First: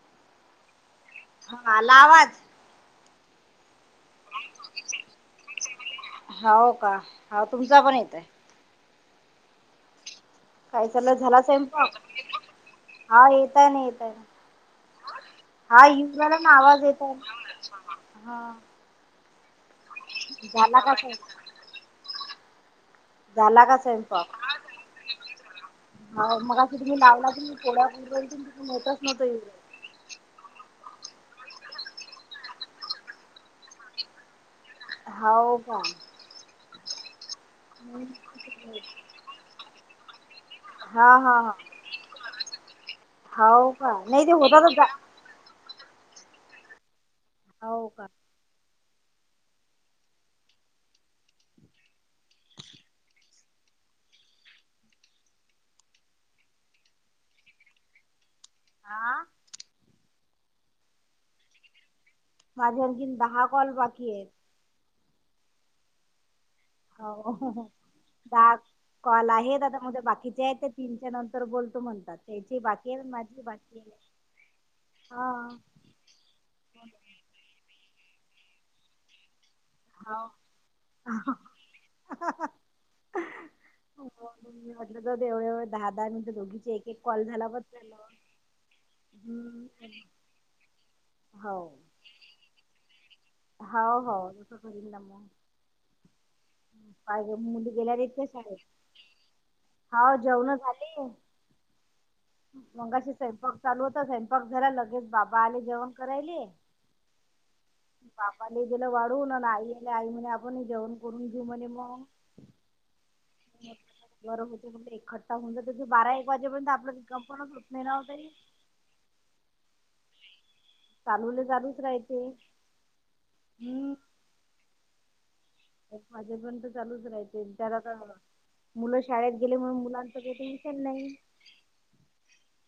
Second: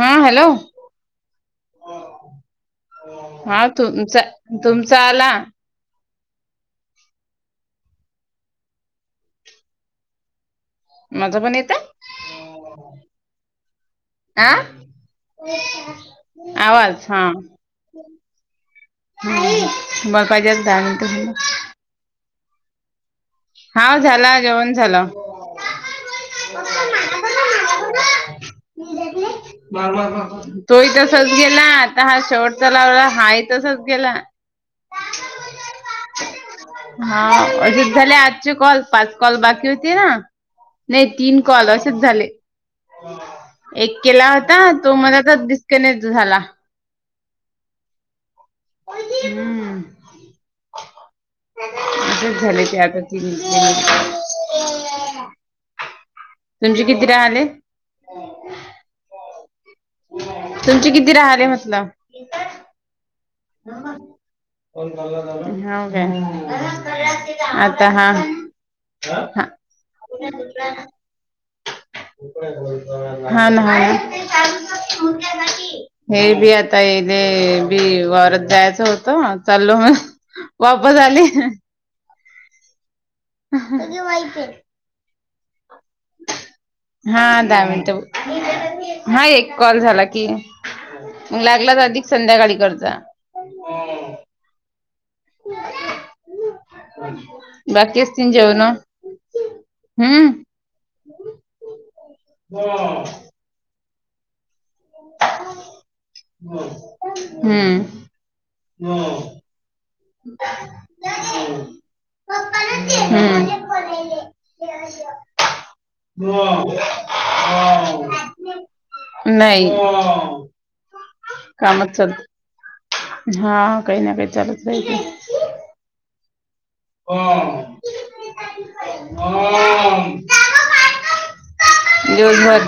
हा हॅलो हा तुमचा तुमचा आला. हाव का हा तुमचा पण येतय. काय चालू आहे माझा झाला पण येत स्वयंपाक, आ हा येतय ना येतय. हा हिकडूना आवाज येतात हा. [unintelligible] झाला का हा स्वयंपाक. झाला जेवण झालं हो मग असं तुम्ही लावला त पोळ्या होेतच नवत केली. ह ह ह तोय तसच गेला आता हा शेवटचा लावला हाही तसाच गेला. हो का? हा अजित दा ले झाले आजचे कॉल पाच कॉल बाकी होते ना? नाही तीन कॉल असेच झाले. एक केला होता तो मला आता डस्कनेक्ट झाला. हो का? हम्म आता झाले ते आता तिन्ही बहिणीचे. तुमचे किती राहिले? [unintelligible] आ तुमचे किती राहल म्हटलं. माझ आणखीन दहा. हाव काय? आता हा कॉल हा आहेत आता म बाकीचे आहेत ते तीनच्या नंतर बोलतो म्हणतात, त्याची बाकी आहे माझी हा ना हा बाकी आहे. [unintelligible] हे बी आता येले, बी वरत जायचं होतं. चाललो मग हो, वापस आले अहं, हाहाहा. ह मला माहिती हो जाऊदे एवढ्या वेळ. हा दहा मिनिट, नई एक कॉल झाला की. मग लागलाच अधिक संध्याकाळीकडच. होा हो तसं करन ना मग. बाकी असतील जेवणं. हाव जेवण झाले. मगाशी स्वयंपाक चालू होता स्वयंपाक झाला लगेच बाबा आले जेवण करायले. हम्म. पापाला गेलं वाढवून हम्म. आणि आई आले आई म्हणे आपण जेवण करून घेऊ म्हणे मग हम्म बरं होत म्हण एखट काहून त बारा एक वाजेपर्यंत आपलं रिकामपणच होत नाही हो ताई. नाही कामाच चालतय. हा काही ना काय चालूच रायते. माझे पण तर चालूच राहायते त्याला काय मुलं शाळेत गेले म्हण मुलांच काय टेन्शन नाही. दिवसभर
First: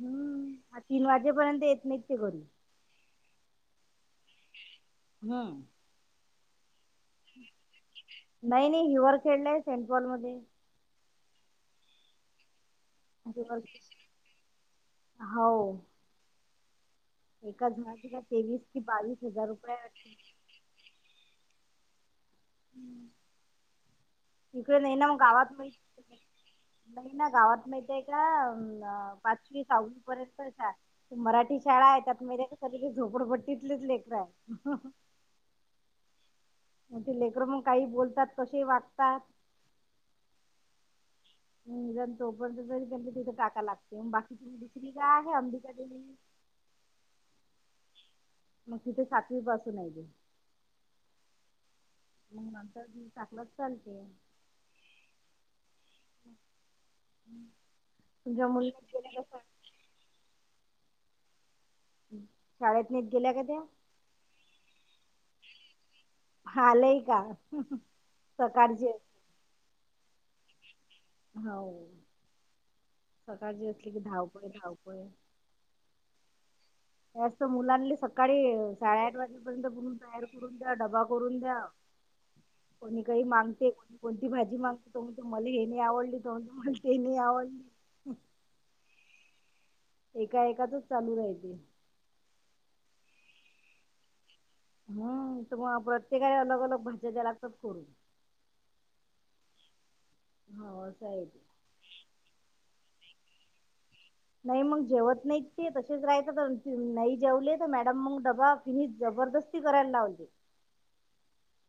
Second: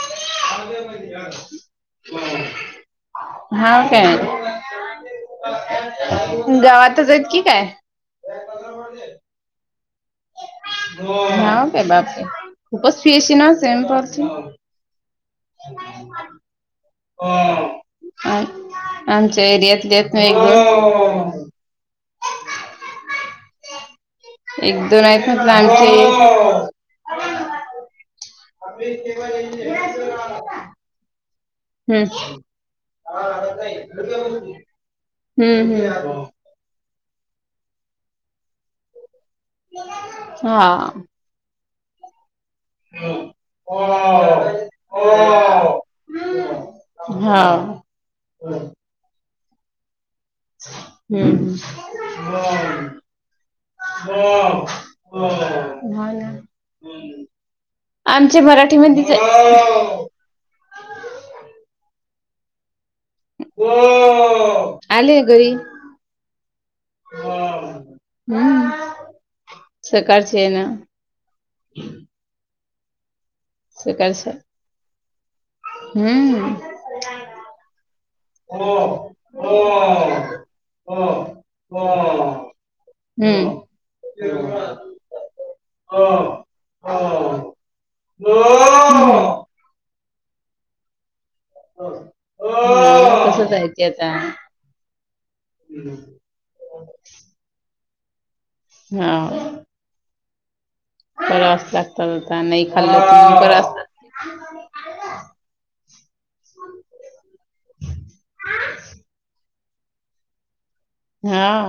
हम्म आता तीन वाजेपर्यंत येत नाहीत ते घरी. हा काय गावातच आहेत की काय? नाही-नाही हिवर खेळले सेंट पॉल मध्ये. [unintelligible] खूपच फि असी ना सेंट पॉल ची. आम आमच्या एरियातले एक दीन. एक दोन ऐत मात्र आमचे. नाही ना गावात नाही. ते का ना पाचवी-सहावी पर्यंत शा मराठी शाळा हम्म येतात [unintelligible] कधी काय झोपडपट्टीतलेच लेकरं. हम्म हम्म. म ते लेकरं मग काही बोलतात कशे ही वागतात. हा. [unintelligible] हां. मग तिथे सातवी पासून हाय ती. हम्म हम्म. टाकलत चाल हाव ना. आमचे मराठीमध्येच आहे. शाळेत नईत गेल्या का त्या? आलेय घरी हम्म. सकाळची आहे ना. हाव सकाळची असली की सकाळच धावपळ-धावपळ. हम्म. असतं मुलांले सक काळी हम्म साडेआठ वाजे पर्यंत पूर्ण तयार करून द्या डब्बा करून द्या. कोणी काही मांगते कोणी कोणती भाजी मागते मले हे नई आवडली हम्म, तो म्हणतो मले ते नई आवडली. [unintelligible] एका एकाचच चालू राहते. कस जायच आता? हम तर म प्रत्येकाला अलग-अलग भाज्या द्या लागतात करून. नावं. हो असंय करावस लागतं त्यान नई खाल्लं तर मग करावस नाही मंग जेवत नाहीत ते तशेच राहायता तर नाही जेवले तर मॅडम मंग डबा फिनिश जबरदस्त ती कराय लावते. हां.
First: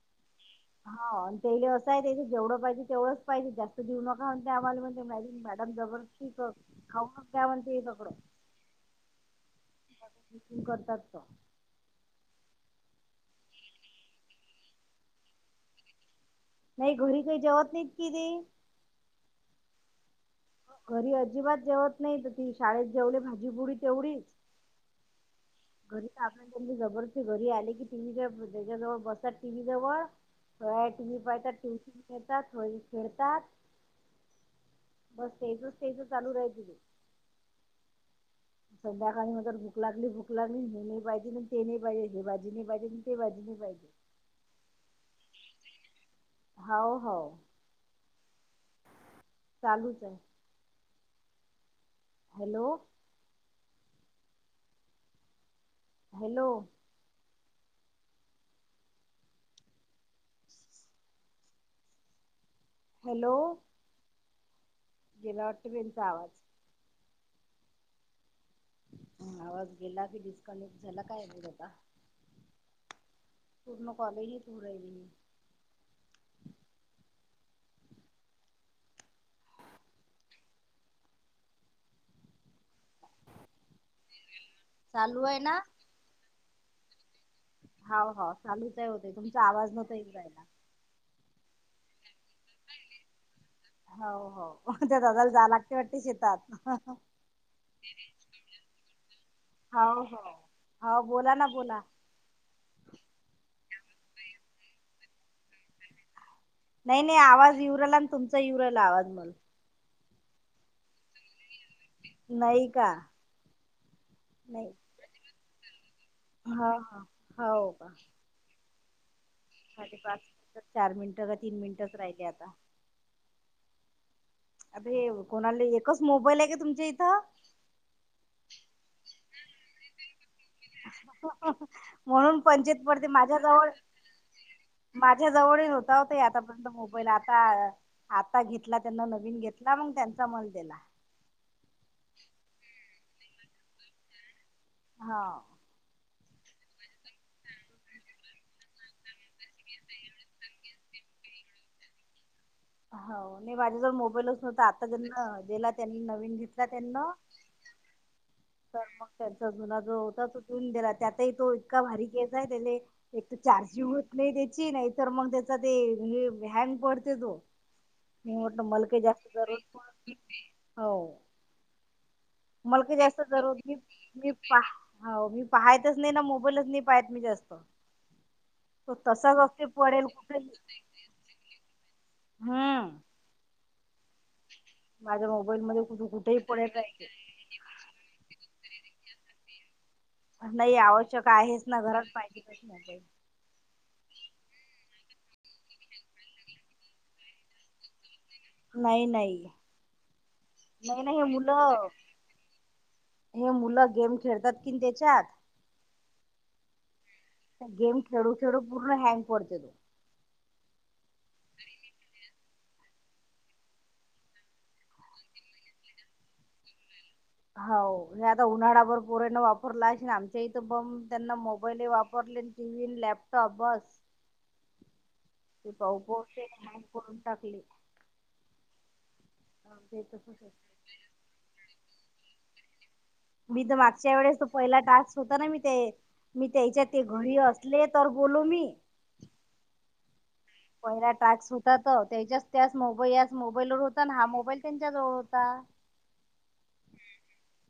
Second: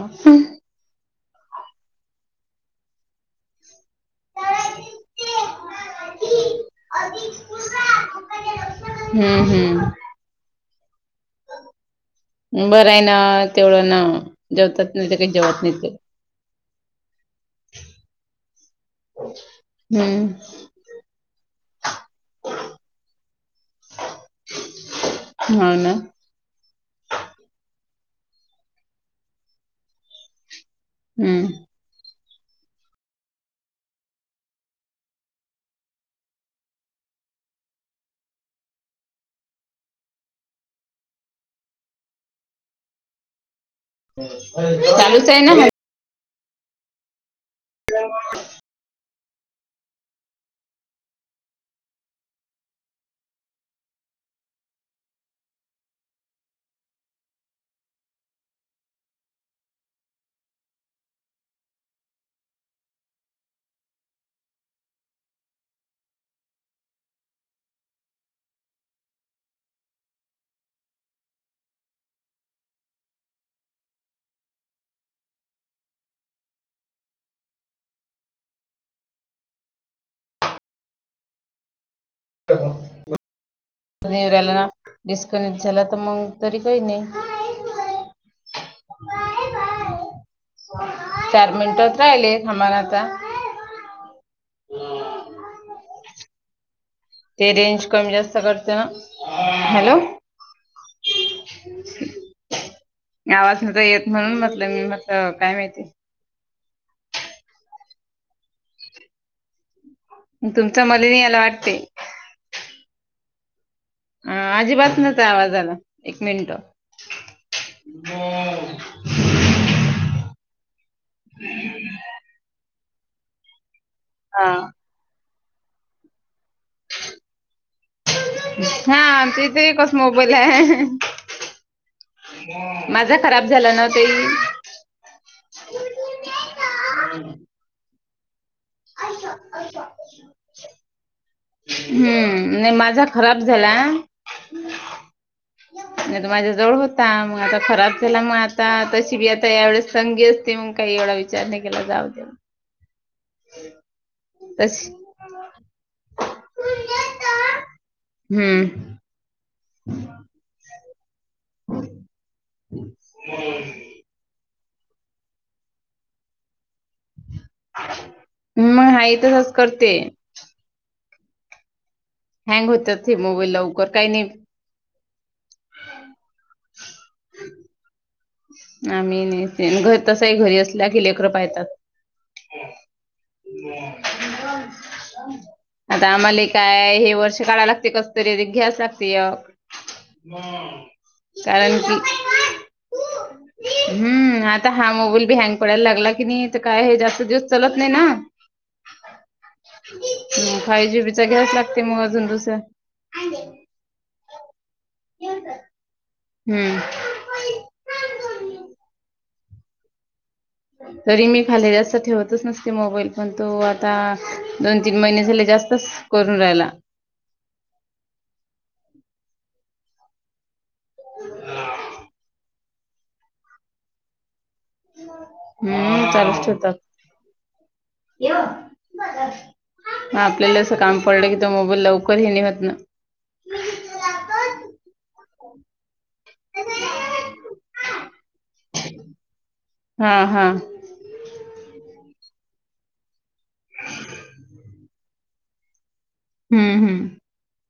हाव त्यायले असा आहे ते जे जेवढं पाहिजे तेवढच पाहिजे जास्त देऊ न हां ते आम्हाले म्हटले मॅडी मॅडम [unintelligible] खाऊनच जा म्हणते हे सगळं. हम्म हम्म. [unintelligible] करतात तो. बरं आहे ना तेवढं ना जेवतात नई ते कई जेवत नई ते. नाही घरी काही जेवत नाहीत कि ते. हम्म. घरी अजिबात जेवत नाही तर ती शाळेत जेवले भाजीपुडी तेवढीच. हाव ना. आपण ज जबरदस्ती घरी आली की, टीव्ही त्याच्या जवळ बसात टीव्ही जवळ [unintelligible] तुम्ही हम्म पाहिता ट्यूशन. येतात थोडे खेळतात बस तेजूच तेजू चालू राहते. संध्याकाळी ना जर भूक लागली भूक लागली हे नई पाहिजे नी ते नई पाहिजे हे भाजी नई पाहिजे नी ते भाजी नई पाहिजे. चालूच हाय ना हाव हाव. [unintelligible] चालूच आहे. हॅलो. हॅलो. हॅलो. गेला वाटत बाई, याचा आवाज. आवाज गेला की, डिस्कनेक्ट झाला काय माहित आता पूर्ण कॉलेज ही [unintelligible] नाही येऊन राहिला ना डिस्कनेक्ट झाल्यात. तर मग तरी, काही नाही. हाव हाव चालूचय आहे वो ताई तुमचा आवाज नव्हता येऊ राहीला. चार मिनिटात राहिले, थांबा ना आता. हाव हाव त्या, दादाला जाय लागते वाटते शेतात. ते रेंज कमी जास्त करते ना हॅलो. हा बोला ना बोला. गावात तर येत म्हणून, म्हटलं मी म्हटल काय माहिती. नाही, नाही आवाज येऊ राहीला आणि तुमचा येऊ राहिला आवाज तुमचा मले नाही आला वाटते. नाही का? अं.. अजिबात नव्हता आवाज आला एक मिनट. साडेपाच, चार मिनिटं का तीन मिनिटंच राहिले आता. हा. हे कोणाले एकच मोबाईल आहे का तुमच्या इथं. हा. ती बी एकच मोबाईल आहे. म्हणून, पंचीत पडते माझा माझ्या खराब जवळ झाला ना ताई माझ्या जवळ ही होता होता आतापर्यंत मोबाईल आता. आता घेतला त्यांना नवीन घेतला मग त्यांचा मला दिला. हम्म. नाही माझा खराब झाला आहे हांव. नाहीतर माझ्या जवळ होता मग खराब झाला मग आता तशी बी आता यावेळेस संगी असते मग काही एवढा विचार विचार नाय केला जाऊ द्या. हो, नाही माझ्याजवळ मोबाईलच नव्हता. आता तशी ज्यांना देला त्यांनी नवीन घेतला त्यांना हम्म. मग त्यांचा जुना जो होता तो देऊन दिला त्यातही तो इतका भारी [unintelligible] आहे दिले. एक तर चार्जिंग होत नाही त्याची, नाही तर मग त्याचा ते हँग पडते तो. मी होतो मला मग काही हा जास्त तसंच जरुरत करते पडत नाही. हो हँग मला, काय होतात हे जास्त मोबाईल जरूरी नाही लवकर काही तुम्हीच पाहा. हो, मी पाहतच नाही ना मोबाईलच नाही पाहत मी जास्त आम्ही नाही ते घर तसही घरी असल्या की लेकरं पाहितात. आता, आम्हाले काय हे वर्ष काढाय लागते कसं, तरी रिक्स लागतेय. बाई आवश्यक आहेच ना, घरात पाहिजे तस नाही. हम्म. आता, हा मोबाईल बी हँग पडायला लागला की नाही काय जास्त दिवस चालत नाही ना हं.. फाईव्ह जीबीचा घ्यावाच लागते, मग अजून दुसरा. हे मुलं गेम, खेळतात की तेच्यात. हम्म. गेम खेळू खेळू पूर्ण हँग पडतेले. तरी मी खाली जास्तं ठेवतच नसत ते मोबाईल पण तो आता दोन तीन महिने झाले जास्तच करून राहिला. हो हे आता उन्हाळा भर पोरायण वापरला असेन आमच्याहीथ बम त्यांना मोब पहिले वापरले टीव्ही न लॅपटॉप बसं. [unintelligible] ती पाहून पाहून चालूच ठेवतात. तीन करून टाकली. आपल्याला अस काम पडलं की तो मोबाईल लवकर हे नि होत ना. मी तर मागच्या वेळेस तो पहिला टास्क होता ना मी ते. मी त्याच्या ते घरी असले तर बोलो मी. हा हा. पहिला ट्रॅक्स होतात त्याच्याच त्याच मोबई मोबाईल व होता आणि हा मोबाईल त्यांच्या जवळ होता. हम्म हम्म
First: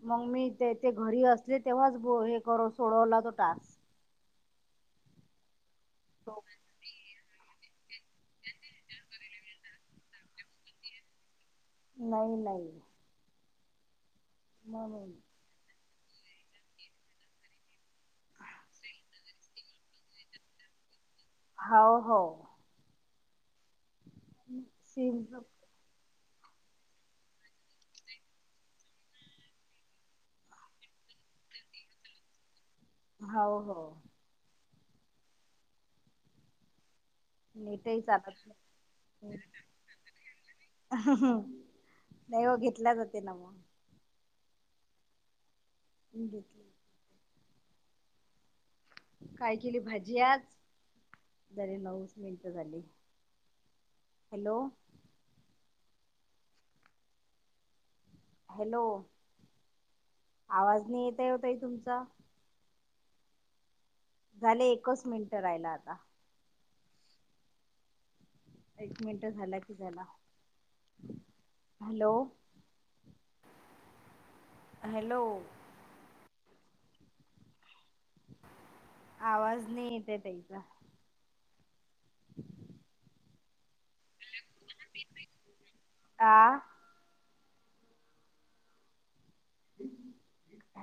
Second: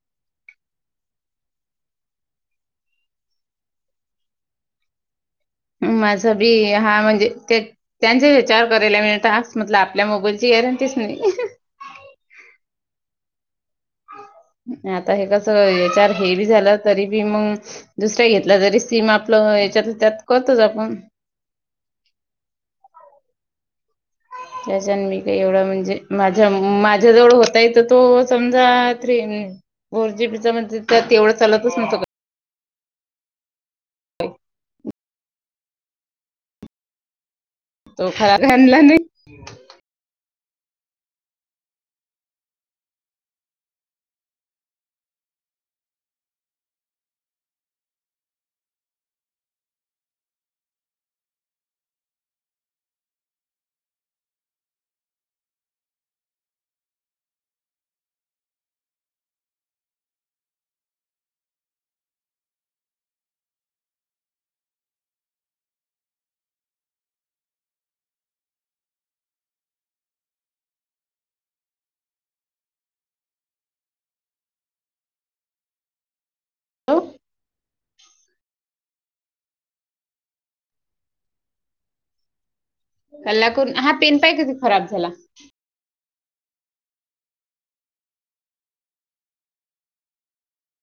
मग मी ते ते घरी असले तेव्हाच हे कर सोडवला तो टास्क. ह माझ बी हा म्हणजे त्यांचा विचार करायला, मिळ म्हट आपल्या मोबाईलची गरंटीच नाही. नाही नाही. आता हे कस याच्याार हेवी झालं तरी बी मग. दुसऱ्या घेतला जरी सिम आपलं याच्यात त्यात करतोच आपण. हो हो. त्याच्यान मी काही एवढं म्हणजे. माझ्या माझ्याजवळ होताय तर तो समजा त. फोर जीबी चा म्हण त्या तेवढं चालतच नव्हं का? हो हो. हो तो फराक आणला नाही. नाही हो घेतल्या जाते ना मग. घेतला काय केली भाजी आज? जरी नऊस मिनिट झाली. हॅलो हॅलो आवाज नाही येत आहे हो ताई तुमचा. झाले एकच मिनिट राहिला आता. एक मिनट झाला की झाला. हॅलो हॅलो तो आवाज नाही येते त्याचा. [inaudible] कला करून, हा पेन पाहि कधी खराब झाला. आ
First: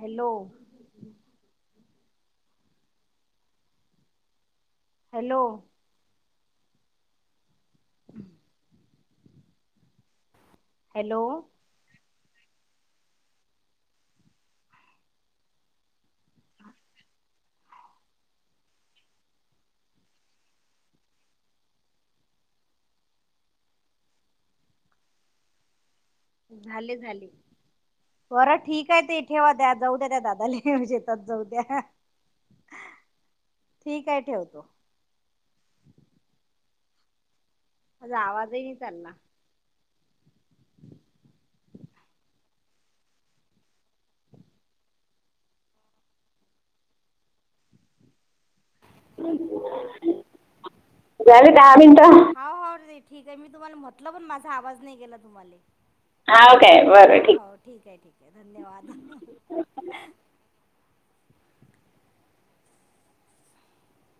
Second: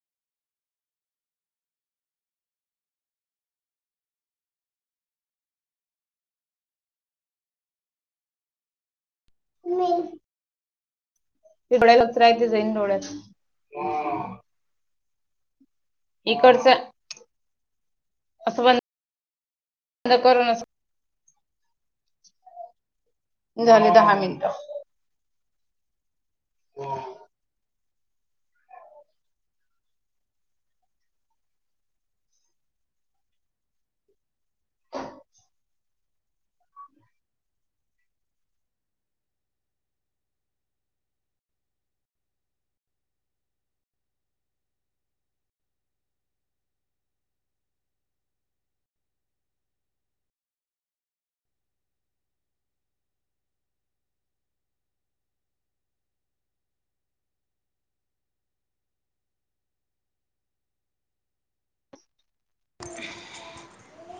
हॅलो. हॅलो [unintelligible] हॅलो ते डोड्या लगत राहते जाईन डोळ्यात. इकडच असं ब बंद करून असं झाले दहा मिनिटं झाले झाले. बरं ठीक आहे ते ठेवा द्या जाऊ द्या त्या दादा ल शेतात जाऊ द्या. ठीक आहे ठेवतो. माझा आवाजही चालला. झाले दहा मिनट, हो हो ठीक हाय ठीक हा मी तुम्हाला म्हटलं पण माझा आवाज नाही गेला तुम्हाला. हाव काय? बर ठीक आहे ठीक आहे धन्यवाद. [inaudible]